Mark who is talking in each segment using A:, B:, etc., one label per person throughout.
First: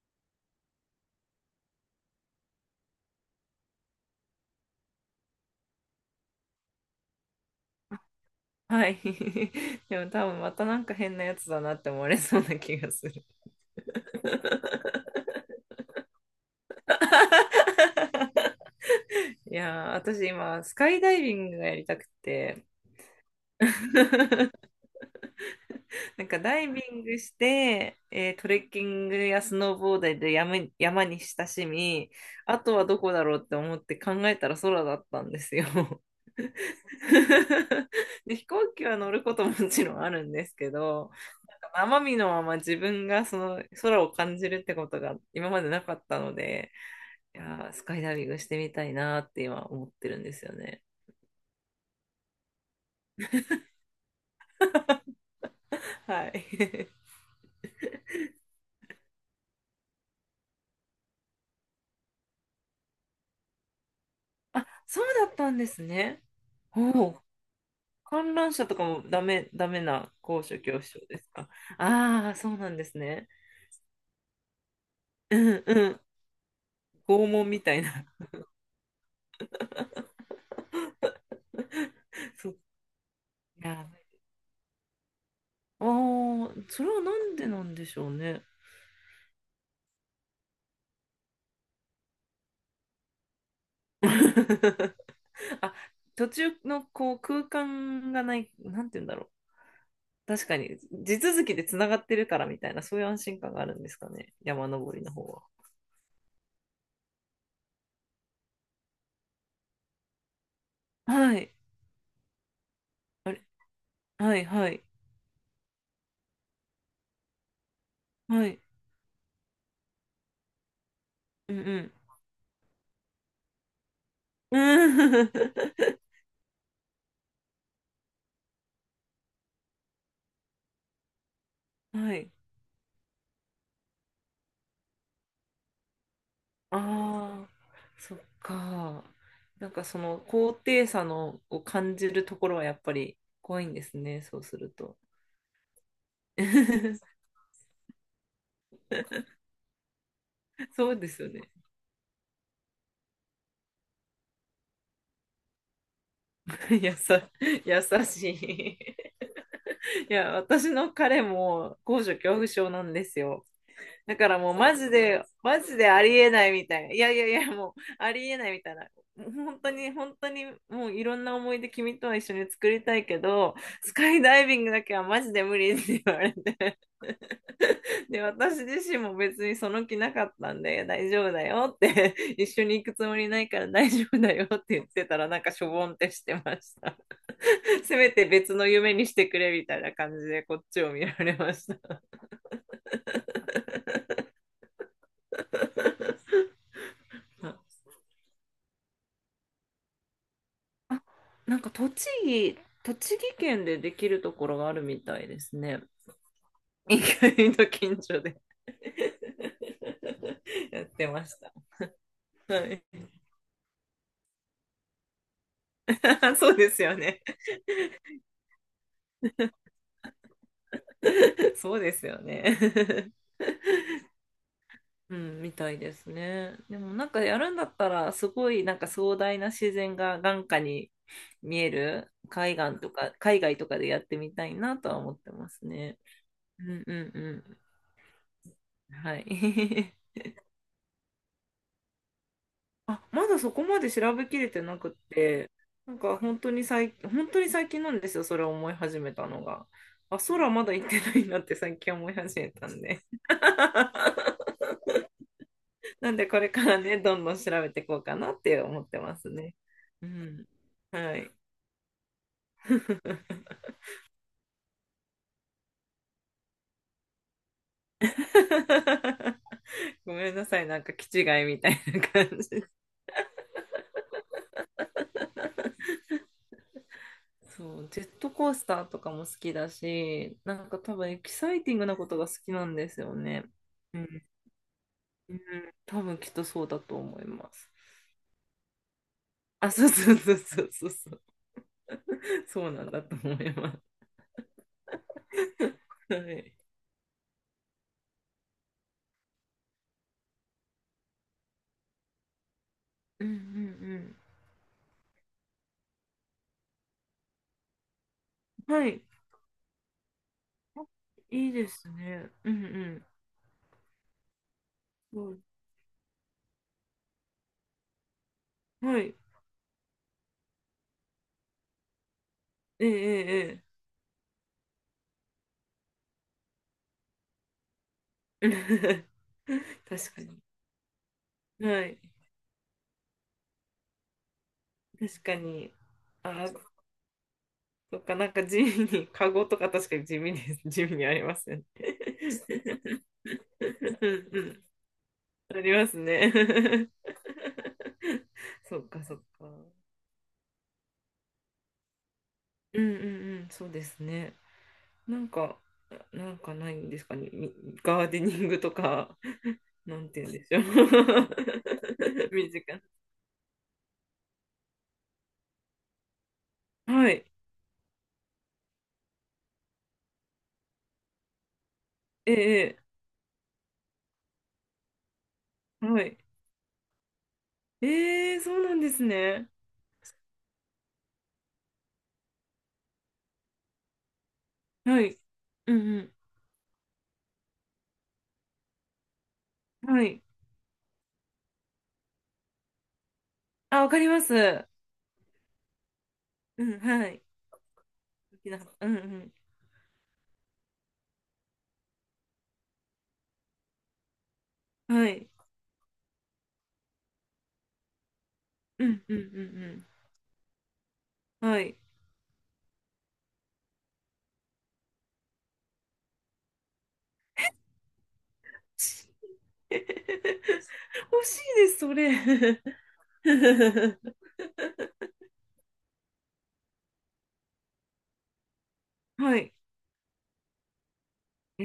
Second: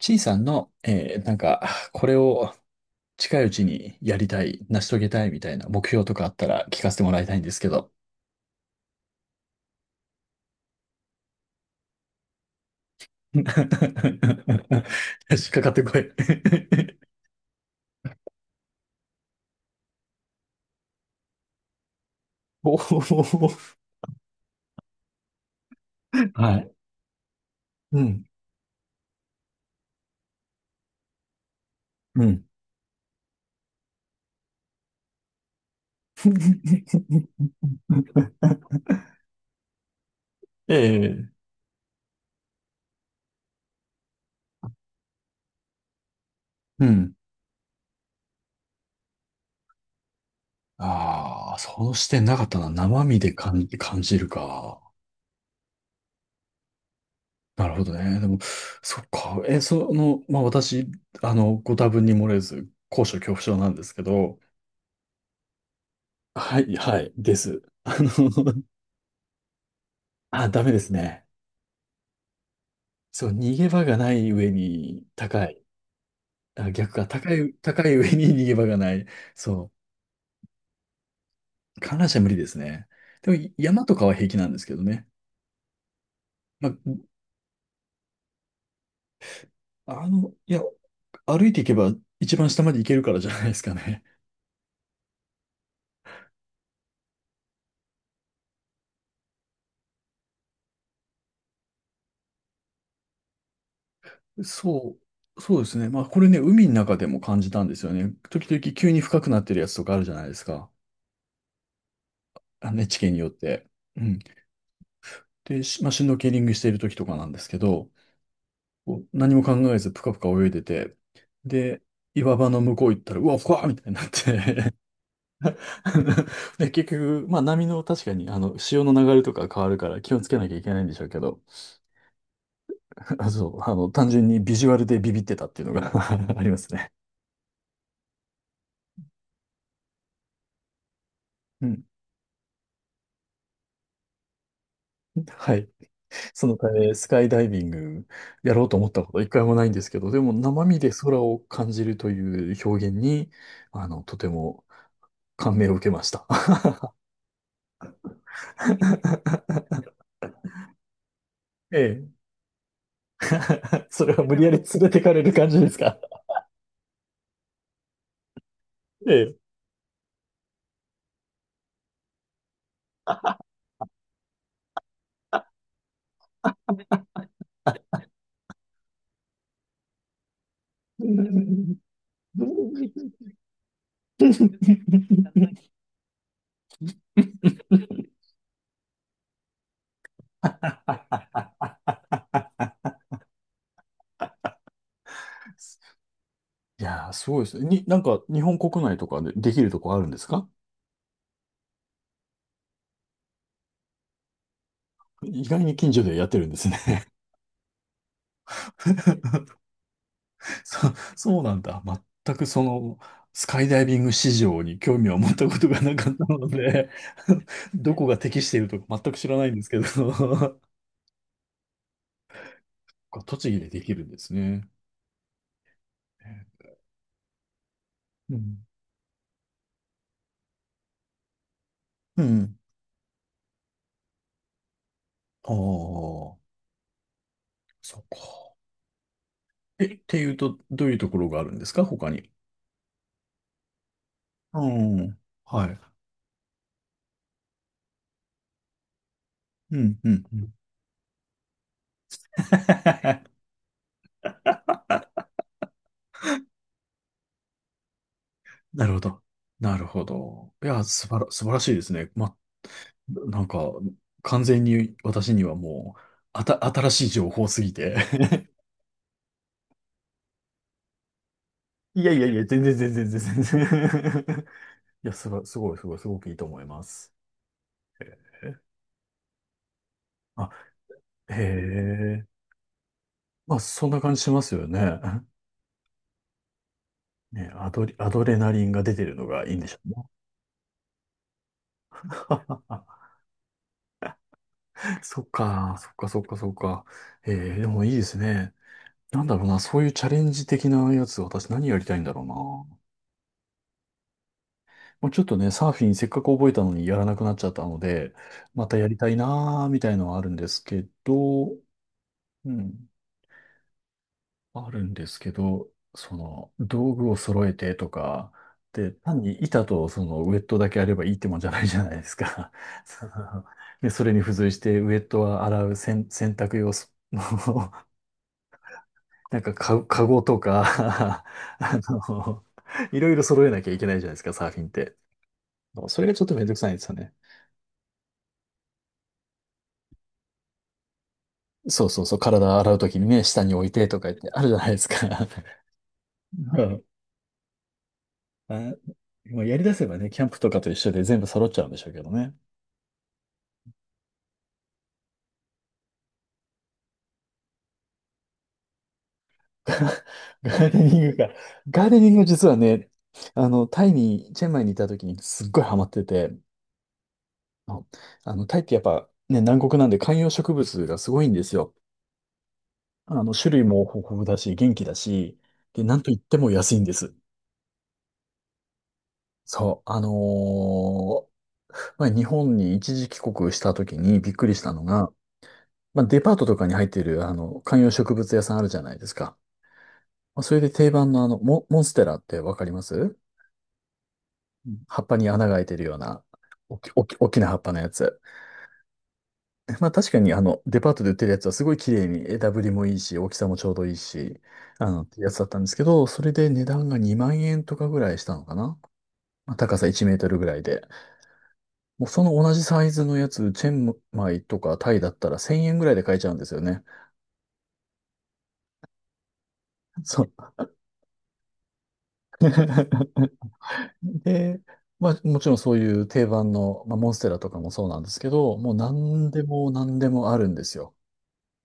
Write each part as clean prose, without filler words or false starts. A: ちいさんの、これを近いうちにやりたい、成し遂げたいみたいな目標とかあったら聞かせてもらいたいんですけど。
B: はい。でも多分またなんか変なやつだなって思われそうな気がする。
A: 引っかかってこい。
B: いやー、私今、スカイダイビングがやりたくて、
A: お お。
B: なんか
A: は
B: ダイ
A: い。
B: ビングして、
A: うん。
B: トレッキングやスノーボードで山に親しみ、
A: うん。
B: あとはどこだろうって思って考えたら空だったんですよ。で、飛行機は乗ることももちろんあるんですけど、
A: ええ、
B: 生身のまま自分がその空を感じるってことが今までなかったので、
A: うん。
B: いやー、スカイダイビングしてみたいなって今思ってるんですよね。
A: ああ、その視点なかったな。生身で感じるか。
B: はい。
A: なるほどね。でも、そっか。え、その、まあ、私、ご多分に漏れず、高所恐怖症なんですけど、
B: あ、そうだったんですね。
A: はい、は
B: お
A: い、
B: お、
A: です。
B: 観覧 車とかもダメな高
A: あ、
B: 所
A: ダメ
B: 恐
A: で
B: 怖
A: す
B: 症で
A: ね。
B: すか？ああー、そうなんです
A: そ
B: ね。
A: う、逃げ場がない上に
B: う
A: 高
B: ん
A: い。
B: うん。
A: あ、逆か、
B: 拷
A: 高
B: 問
A: い、
B: みたい
A: 高い
B: な。
A: 上に逃げ場がない。そう、観覧車無理 で
B: そう。
A: すね。でも、
B: いや
A: 山
B: ー、
A: とかは平気なんですけどね。
B: ああ、
A: ま
B: それはなんでなんでしょうね。
A: あ、歩いていけば一番下まで行けるからじゃないですかね。
B: あ、途中のこう空間がない、なんて言うんだろう。確かに、地続きでつながってるからみたいな、そういう安心感があるんですかね、山登
A: そ
B: りの方
A: う、
B: は。
A: そうですね。まあ、これね、海の中でも感じたんですよね。時々急に深くなってるやつとかあるじゃないですか。
B: はい。
A: 地形によっ
B: あれ、
A: て。うん。
B: はい、はい、
A: で、しまあ、シュノーケリングしている時とかなんですけど、
B: はい。
A: こう何も考えずぷかぷか泳いでて、
B: うんう
A: で、
B: ん。
A: 岩場の向こう行ったら、うわ、ふわーみたいになっ
B: う
A: て。
B: ん
A: で、結局、まあ波の確かに、潮の流れとか変わるから気をつけなきゃいけないんでしょうけど、
B: はい。
A: あ、そう、単純にビジュアルでビビってたっていうのが ありますね。
B: ああ、そっか。なんかその高低差のを
A: うん。
B: 感じるところはやっぱり怖いんですね、そうすると。
A: はい。そのため、ス カイダイビングやろうと思ったことは一回もないんですけど、でも生身で
B: そうで
A: 空
B: すよ
A: を
B: ね。
A: 感じるという表現に、とても感銘を受けました。
B: やさ、優しい。いや、私の彼 も
A: え
B: 高所
A: え。
B: 恐怖症なんですよ。
A: それ
B: だ
A: は
B: か
A: 無
B: ら
A: 理や
B: もう
A: り
B: マ
A: 連
B: ジ
A: れてかれ
B: で、
A: る感
B: マ
A: じで
B: ジ
A: す
B: で
A: か？
B: ありえないみたいな。いやいやいや、もうありえないみたいな。
A: え
B: 本当に、本当に、もういろんな思い出君とは一緒に作りたいけど、スカイダイビングだけはマジで無理って言われて。で、私自身も別にその気なかったんで、大丈夫だよ
A: え。
B: って、一緒に行くつもり ないから大丈夫だよって言ってたら、なんかしょぼんってしてました。せめて別の夢にしてくれみたいな感じで、こっちを見られました。
A: いやー、すごいですね。なんか、日本国内とかでできるとこあるんですか？
B: あ、なんか栃木県でできるところがあるみたいで
A: 意
B: す
A: 外に
B: ね。
A: 近所でやってるんですね。
B: 意外と近所で
A: そ、
B: やってまし
A: そう
B: た。
A: なんだ。全く
B: は
A: そ
B: い。
A: の、スカイダイビング市場に興味を持ったことがなかった の
B: そうです
A: で、
B: よね。
A: どこが適しているとか全く知らないんですけど、
B: そうですよね。
A: 栃木でできるんですね。
B: うん、みたいですね。でもなんかやるんだったら、す
A: う
B: ごい
A: ん。
B: なんか壮大な自然が眼下に見える
A: う
B: 海
A: ん。
B: 岸とか、海外とかでやってみたいなとは思ってま
A: あ
B: すね。
A: あ、
B: うんうんう
A: そっか。
B: ん。はい。
A: え、っていうと、どういうところがあるんですか、他に。
B: あ、まだそこまで調べきれ
A: う
B: てなくっ
A: ん。
B: て、
A: はい。
B: なんか本当に最近、本当に最近なんですよ、それを思い始めたのが。
A: うん、う
B: あ、
A: ん、うん。
B: 空まだ行ってないなって最近思い始めたんで。なんでこれからね、どんどん調べていこうかなって思
A: な
B: っ
A: る
B: て
A: ほ
B: ま
A: ど。
B: すね。
A: なるほ
B: うん。
A: ど。いや、
B: はい。
A: 素晴らしいですね。ま、なんか、完全に私にはもう、新しい情報すぎて。
B: ごめんなさい、なんか気違いみたいな
A: いやいやい
B: 感
A: や、全
B: じ。
A: 然全然全然全然。いや、すごい、すごい、すごい、すごくいいと思います。
B: そう、ジェットコー
A: え、
B: スターとかも好きだし、
A: あ、
B: なんか多分エキ
A: へ
B: サイティングなことが
A: え。
B: 好きなんですよね。
A: まあ、そんな感じしますよね。
B: うん、多分きっとそうだと思い
A: ね、
B: ます。
A: アドレナリンが出てるのがいいんで
B: あ、
A: しょ
B: そ
A: う
B: う
A: ね。
B: そうそうそうそうそう、そうな んだと思います。
A: そっか、そっか、
B: は
A: そっか、そ
B: い。
A: っか。えー、でもいいですね。なんだろうな、そういうチャレンジ的なやつ、私何やりたいんだろうな。も
B: うんうん
A: うちょっとね、サーフィンせっかく覚えたのにやらなくなっちゃったので、ま
B: うん。
A: たや
B: は
A: り
B: い。
A: たいなーみたいのはあるんですけ
B: い
A: ど、
B: いですね。
A: う
B: うんう
A: ん、
B: ん。
A: あるんです
B: そ
A: け
B: う
A: ど、その、道具を揃えてとか、で、
B: はい。
A: 単に板とそのウェットだけあればいいってもんじゃないじゃないですか。
B: え
A: その、
B: ええ
A: で、それに付随してウェットは洗う洗、洗濯用ス
B: え。え
A: なん
B: え
A: かか、カ
B: 確
A: ゴ
B: か
A: と
B: に。
A: か、 あ
B: はい。
A: の、いろいろ揃えなきゃいけないじゃないですか、サーフィンって。
B: 確かに。
A: それがちょっとめ
B: あ、
A: んどくさいんですよね。
B: そっか、なんか地味に、カゴとか確かに地味です。地味にありますよね。
A: そうそうそう、体洗うときにね、下に置いて と
B: う
A: か言っ
B: ん
A: て
B: う
A: あるじゃ
B: ん。
A: ないですか。
B: あります
A: うん。
B: ね。
A: あ、
B: そっかそっ
A: もうやり出
B: か。
A: せばね、キャンプとかと一緒で全部揃っちゃうんでしょうけどね。
B: うんうんうん、そうですね。なんか、なんかないんですかね。ガーデニングとか、な んて言うんでしょ
A: ガーデニングが、ガーデニング
B: う。
A: 実
B: 身
A: は
B: 近
A: ね、タイに、チェンマイにいた時にすっごいハマってて、
B: な。はい。
A: タイってやっぱね、南国なんで観葉植物がすごいんですよ。
B: ええ、
A: 種類も豊富だし、元気だし、で、
B: ええ
A: なん
B: は
A: といっ
B: い。
A: ても安いんです。
B: ええ、そうなんですね。
A: そう、まあ、日本に一時帰国した時にびっくりしたの
B: は
A: が、
B: い。う
A: まあ、
B: ん
A: デパートとかに入ってる、観葉植物屋さんあるじゃないですか。
B: うん。はい。
A: まあ、それで定番のあの、モンステラってわかります？
B: あ、わかります。
A: 葉っぱに穴が開いてるような、
B: う
A: お
B: ん、
A: き、お
B: は
A: き、
B: い。
A: 大きな葉っぱのやつ。
B: 好きな、うんう
A: まあ、確かにあの、デパートで売ってるやつはすごい綺麗に枝ぶりもいいし、大きさもちょうどいいし、
B: ん。
A: っ
B: は
A: てや
B: い。
A: つだったんですけど、それで値段が2万円とかぐらいしたのかな。
B: うんうんう
A: まあ高
B: ん
A: さ1メートルぐらいで。
B: うん。はい。
A: もうその同じサイズのやつ、チェンマイとかタイだったら1000円ぐらいで買えちゃうんですよね。そう。
B: 欲しいです、それ。
A: で、まあもちろんそういう定番の、まあ、モンステラとかもそうなんですけど、もう何
B: は
A: で
B: い。
A: も何でもあるんですよ。
B: え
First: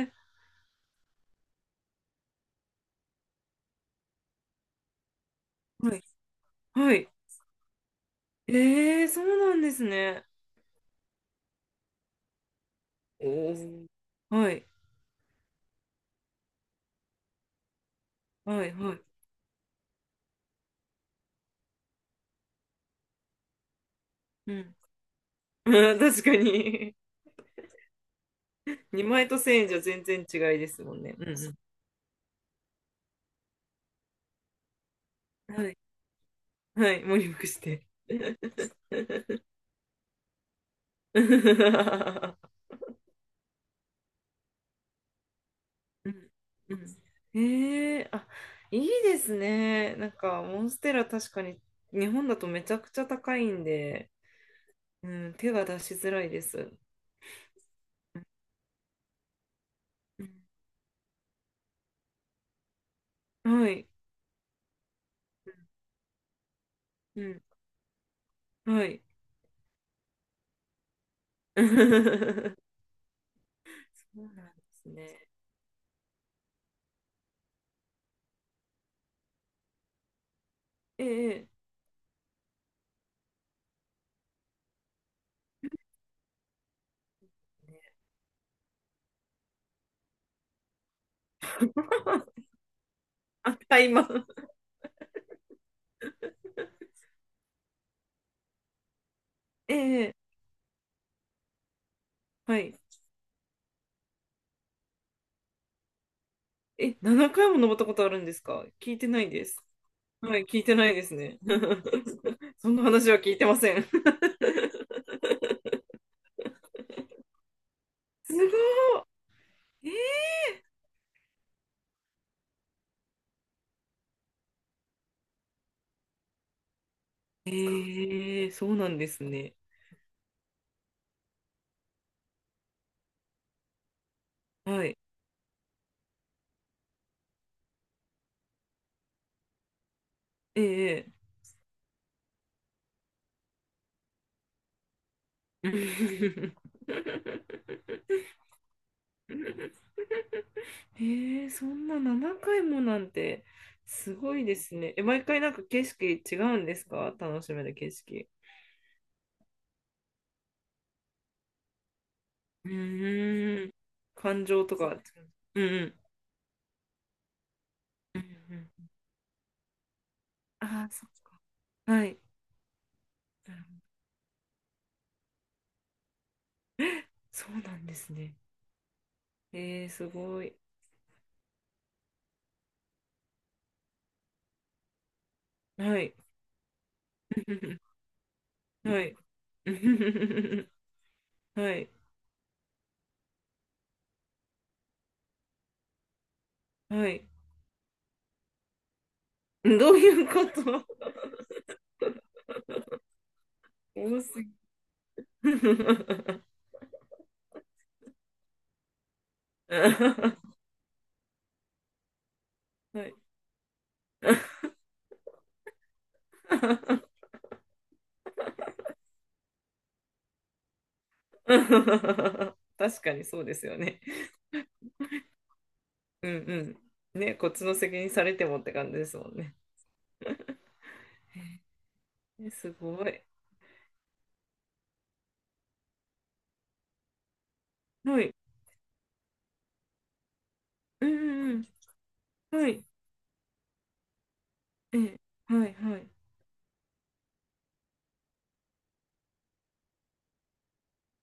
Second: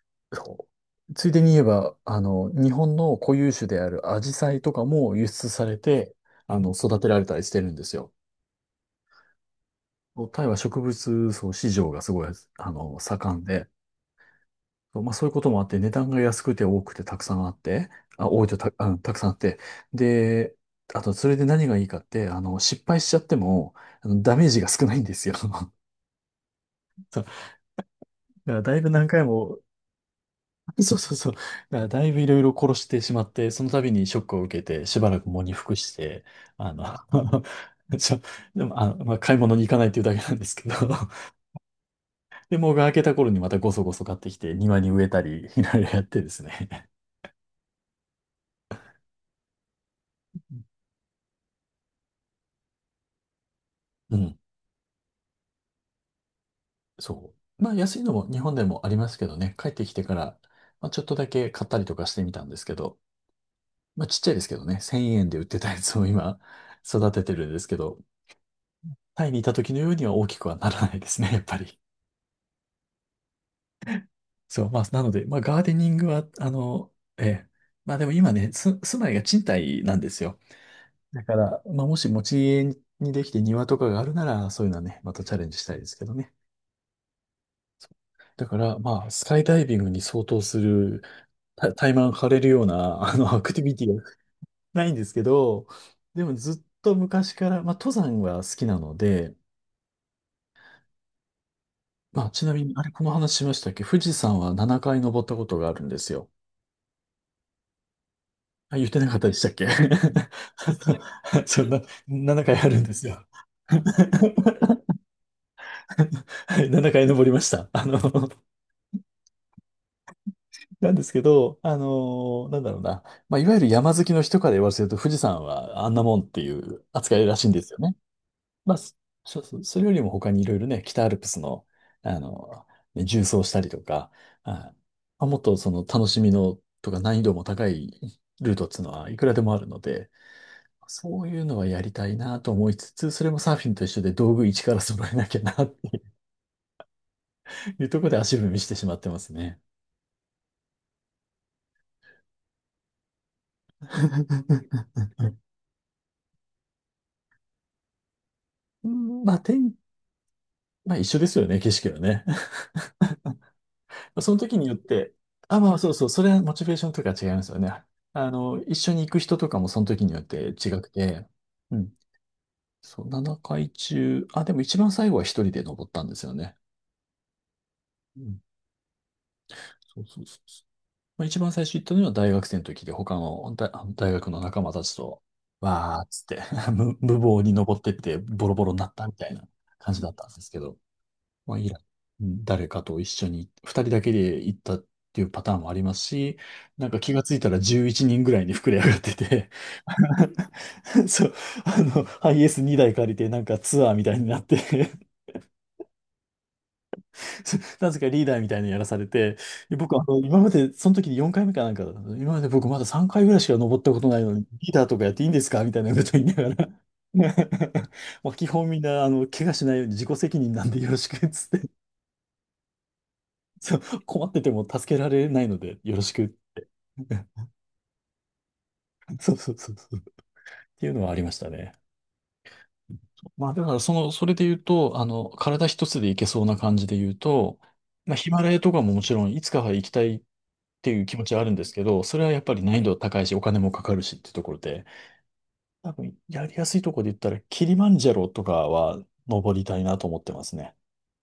B: え、
A: そうついでに言えば、日本の固有種であるアジサイとかも輸出され
B: はい。
A: て、
B: は
A: 育て
B: い。
A: られたりしてるんですよ。
B: ええそうなんですね。
A: タイは植物層市場がすごい、
B: お
A: 盛んで、
B: ー、はい、
A: まあそういうこともあって、値段が安くて多くてたくさんあって、あ、多いと
B: は
A: た、
B: い、
A: う
B: は
A: ん、た
B: い。
A: くさんあって、で、あとそれで何がいいかって、失敗しちゃっても、ダメー
B: う
A: ジが
B: ん。
A: 少ないんですよ。そ う
B: うん確かに。
A: だからだいぶ何
B: 2
A: 回
B: 枚と
A: も、
B: 1000円じゃ全然違いで すも
A: そう
B: ん
A: そ
B: ね。
A: う
B: うん
A: そう。
B: う
A: だか
B: ん。
A: らだいぶいろいろ殺してしまって、その度にショックを受けて、しばらく喪に
B: は
A: 服
B: い、
A: して、あの、
B: はい、もりリして。
A: ちょ、で も、まあ、買い物に行かないっていうだけなんですけど、
B: う ん
A: で、もうが明けた頃にまたごそごそ買ってきて、庭に植えたり、いろいろやってです
B: う
A: ね。
B: ん。ええあ、いいですね。なんか、モンステラ確かに日本だとめちゃくちゃ高いんで、
A: うん。
B: うん、手が出しづらいです。う
A: そう。まあ安いのも
B: ん
A: 日本でもありますけどね、帰ってきてから、まあ、ちょっとだけ買ったりとかしてみたんですけど、
B: うんはい。
A: まあちっちゃいですけどね、1000円で売ってたやつを今 育
B: う
A: てて
B: ん、
A: るんですけど、
B: はい。
A: タイにいた時のようには大きくはならないですね、やっぱ り。
B: そうなんで
A: そう、まあ
B: す
A: なので、
B: ね。
A: まあガーデニングは、ええ、まあでも今ね、住まいが賃貸なんですよ。
B: え
A: だか
B: え、
A: ら、まあもし持ち家にできて庭とかがあるなら、そういうのはね、またチャレンジしたいですけどね。だから、まあ、スカイダイビングに相当する、タイマン張れ るような、アク
B: あ、
A: ティビテ
B: 買い
A: ィが
B: ます。
A: ないんですけど、でもずっと昔から、まあ、登山は好きなので、
B: ええ、
A: まあ、ちな
B: は
A: みに、
B: い。
A: あれ、この話しましたっけ？富士山は7回登ったことがあるんですよ。
B: え、7回も登ったことあるんですか？
A: あ、言っ
B: 聞
A: て
B: いて
A: なかっ
B: な
A: た
B: い
A: でし
B: で
A: たっ
B: す。
A: け？
B: はい、聞いてないですね。
A: そんな、7 回あ
B: そん
A: る
B: な
A: んです
B: 話は
A: よ。
B: 聞いてません。す
A: はい、7回登りました。
B: ごい。え
A: なんですけど、なんだろうな。まあ、いわゆる山好きの人から言わせると、富士山はあんなもんっていう扱いらしい
B: え
A: んですよね。
B: ええそ
A: ま
B: う
A: あ、
B: な
A: そ
B: んです
A: そう
B: ね。
A: そう、それよりも他にいろいろね、北アルプスの、あの、ね縦走したりとか、あ、ま
B: はい。
A: あもっとその楽しみのとか難易度も高いルートっていうのはいくらでもあるので、
B: ええ
A: そういうのはやりたいなと思いつつ、それもサーフィンと一緒で道具一から揃えなきゃなって
B: え
A: いうところで
B: え
A: 足踏みしてしまってますね。
B: えそんな7回もなんて、すごいですね。え、毎回なんか景色違うんですか？楽しめる景色？
A: うん、まあ、まあ一緒ですよね、景色はね。
B: うーん。
A: その
B: 感
A: 時
B: 情
A: によっ
B: とか。
A: て、あ、
B: うん
A: まあ
B: う
A: そう
B: ん。
A: そう、それはモチベーションとか違いますよね。
B: うんう
A: 一
B: ん。
A: 緒に行く人とかもその時によって違
B: あ
A: く
B: あ、そっ
A: て、
B: か。
A: うん。
B: はい。
A: そう、
B: なる
A: 7
B: ほど
A: 回中、あ、でも一番最後は一人で登ったんですよね。
B: そうなんです
A: う
B: ね。
A: ん。
B: えー、
A: そう
B: す
A: そうそ
B: ご
A: う
B: い。
A: そう。まあ、一番最初行ったのは大学生の時で、他の大学の仲間たちと、
B: は
A: わーっ
B: い。
A: つって 無謀に登ってっ てボロボロになっ
B: は
A: たみ
B: い。
A: たいな感じだったんですけ ど。まあ、イ
B: は
A: ラン、
B: い。
A: うん、誰かと一緒に、二人だけで行ったっていうパターンもありますし、なんか
B: は
A: 気が
B: い。
A: ついたら11人ぐらいに膨れ上がってて、
B: どういうこと？
A: そう、ハイエース2台借りて、なんか ツアーみたい
B: 多
A: にな
B: す
A: っ
B: ぎ。
A: て なぜかリーダーみたいなのやらされて、で僕、今ま
B: は
A: で、その時に4回目かなんかだったの、今まで僕まだ3回
B: い。
A: ぐらいしか登ったことないのに、リーダーとかやっていいんですかみたいなこと言いながら まあ基本みんな、怪我しないように自己責任なんでよろしくっつって、
B: 確かにそうです
A: そ
B: よ
A: う、
B: ね。
A: 困ってても助けられないので、よろし
B: う
A: く。
B: んうん。ね、こっちの責任されてもって感じですも
A: そ
B: ん
A: うそ
B: ね。
A: うそうそう。っ ていうのはありましたね。
B: えすごい。
A: まあ、だからそれで言うと、体一つでいけそうな感じで言うと、まあ、
B: は
A: ヒ
B: い。
A: マラヤとかももちろんいつかは行きたいっていう
B: うん
A: 気持ちはあるん
B: う
A: で
B: ん
A: すけど、それはやっぱ
B: うん。
A: り
B: は
A: 難易
B: い。
A: 度高いし、お金もかかるしっていうところで、
B: ええ、はい
A: 多
B: はい。
A: 分やりやすいところで言ったら、キリマンジャロとかは登りたいなと思ってますね。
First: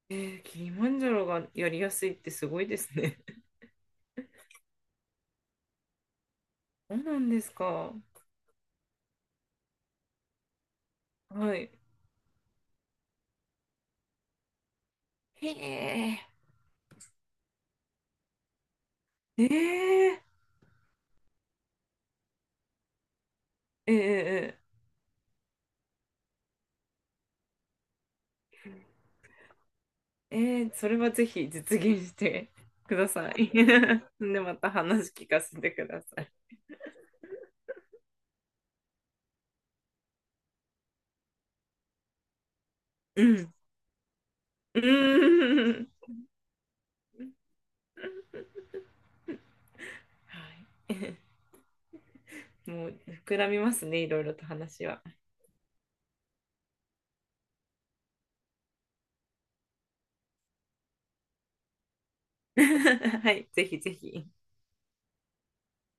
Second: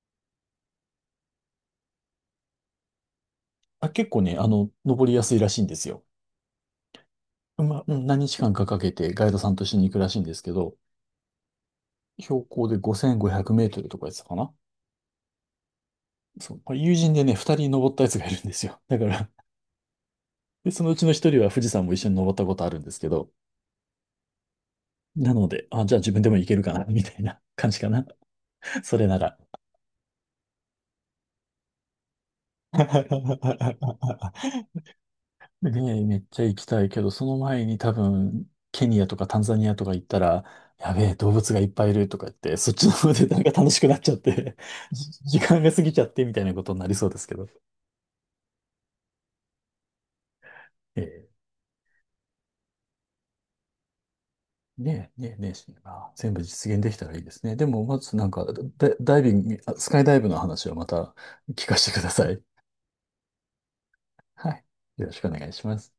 B: えー、キリマンジャロがやりやすいってすごいですね。
A: あ、結構ね、登りやすいらしいんですよ。
B: そうなんです
A: まあ、
B: か。
A: うん、何日間かかけてガイドさんと一緒に行くらしいんですけど、
B: はい。
A: 標高で5500メートルとかやつかな。
B: へえ。
A: そう、友人でね、二人登ったやつがいるんですよ。だから
B: えええ
A: で、そのうちの一人は富士山も一緒に登ったことあるんですけど、
B: ええ
A: なので、あ、じゃあ自分でも行けるかな、みたいな感じかな。それなら。
B: えええそれはぜひ実現してください。で、また話聞かせ
A: で、
B: てくだ
A: め
B: さ
A: っ
B: い。
A: ちゃ行きたいけど、その前に多分、ケニアとかタンザニアとか行ったら、やべえ、動物がいっぱいいるとか言って、そっちの方
B: う
A: でなんか
B: ん。
A: 楽しくなっちゃって、
B: う
A: じ時間が
B: ー
A: 過
B: ん。
A: ぎちゃってみたいなことになりそうですけど。
B: は
A: ええ、
B: い。もう膨らみますね、いろいろと話は。
A: ねえ、ねえ、ねえ、全部実現できたらいいですね。でも、まずなんか、ダダイビング、あスカイダイブの話はまた聞かせてください。
B: はい、ぜひぜひ。
A: はい。よろしくお願いします。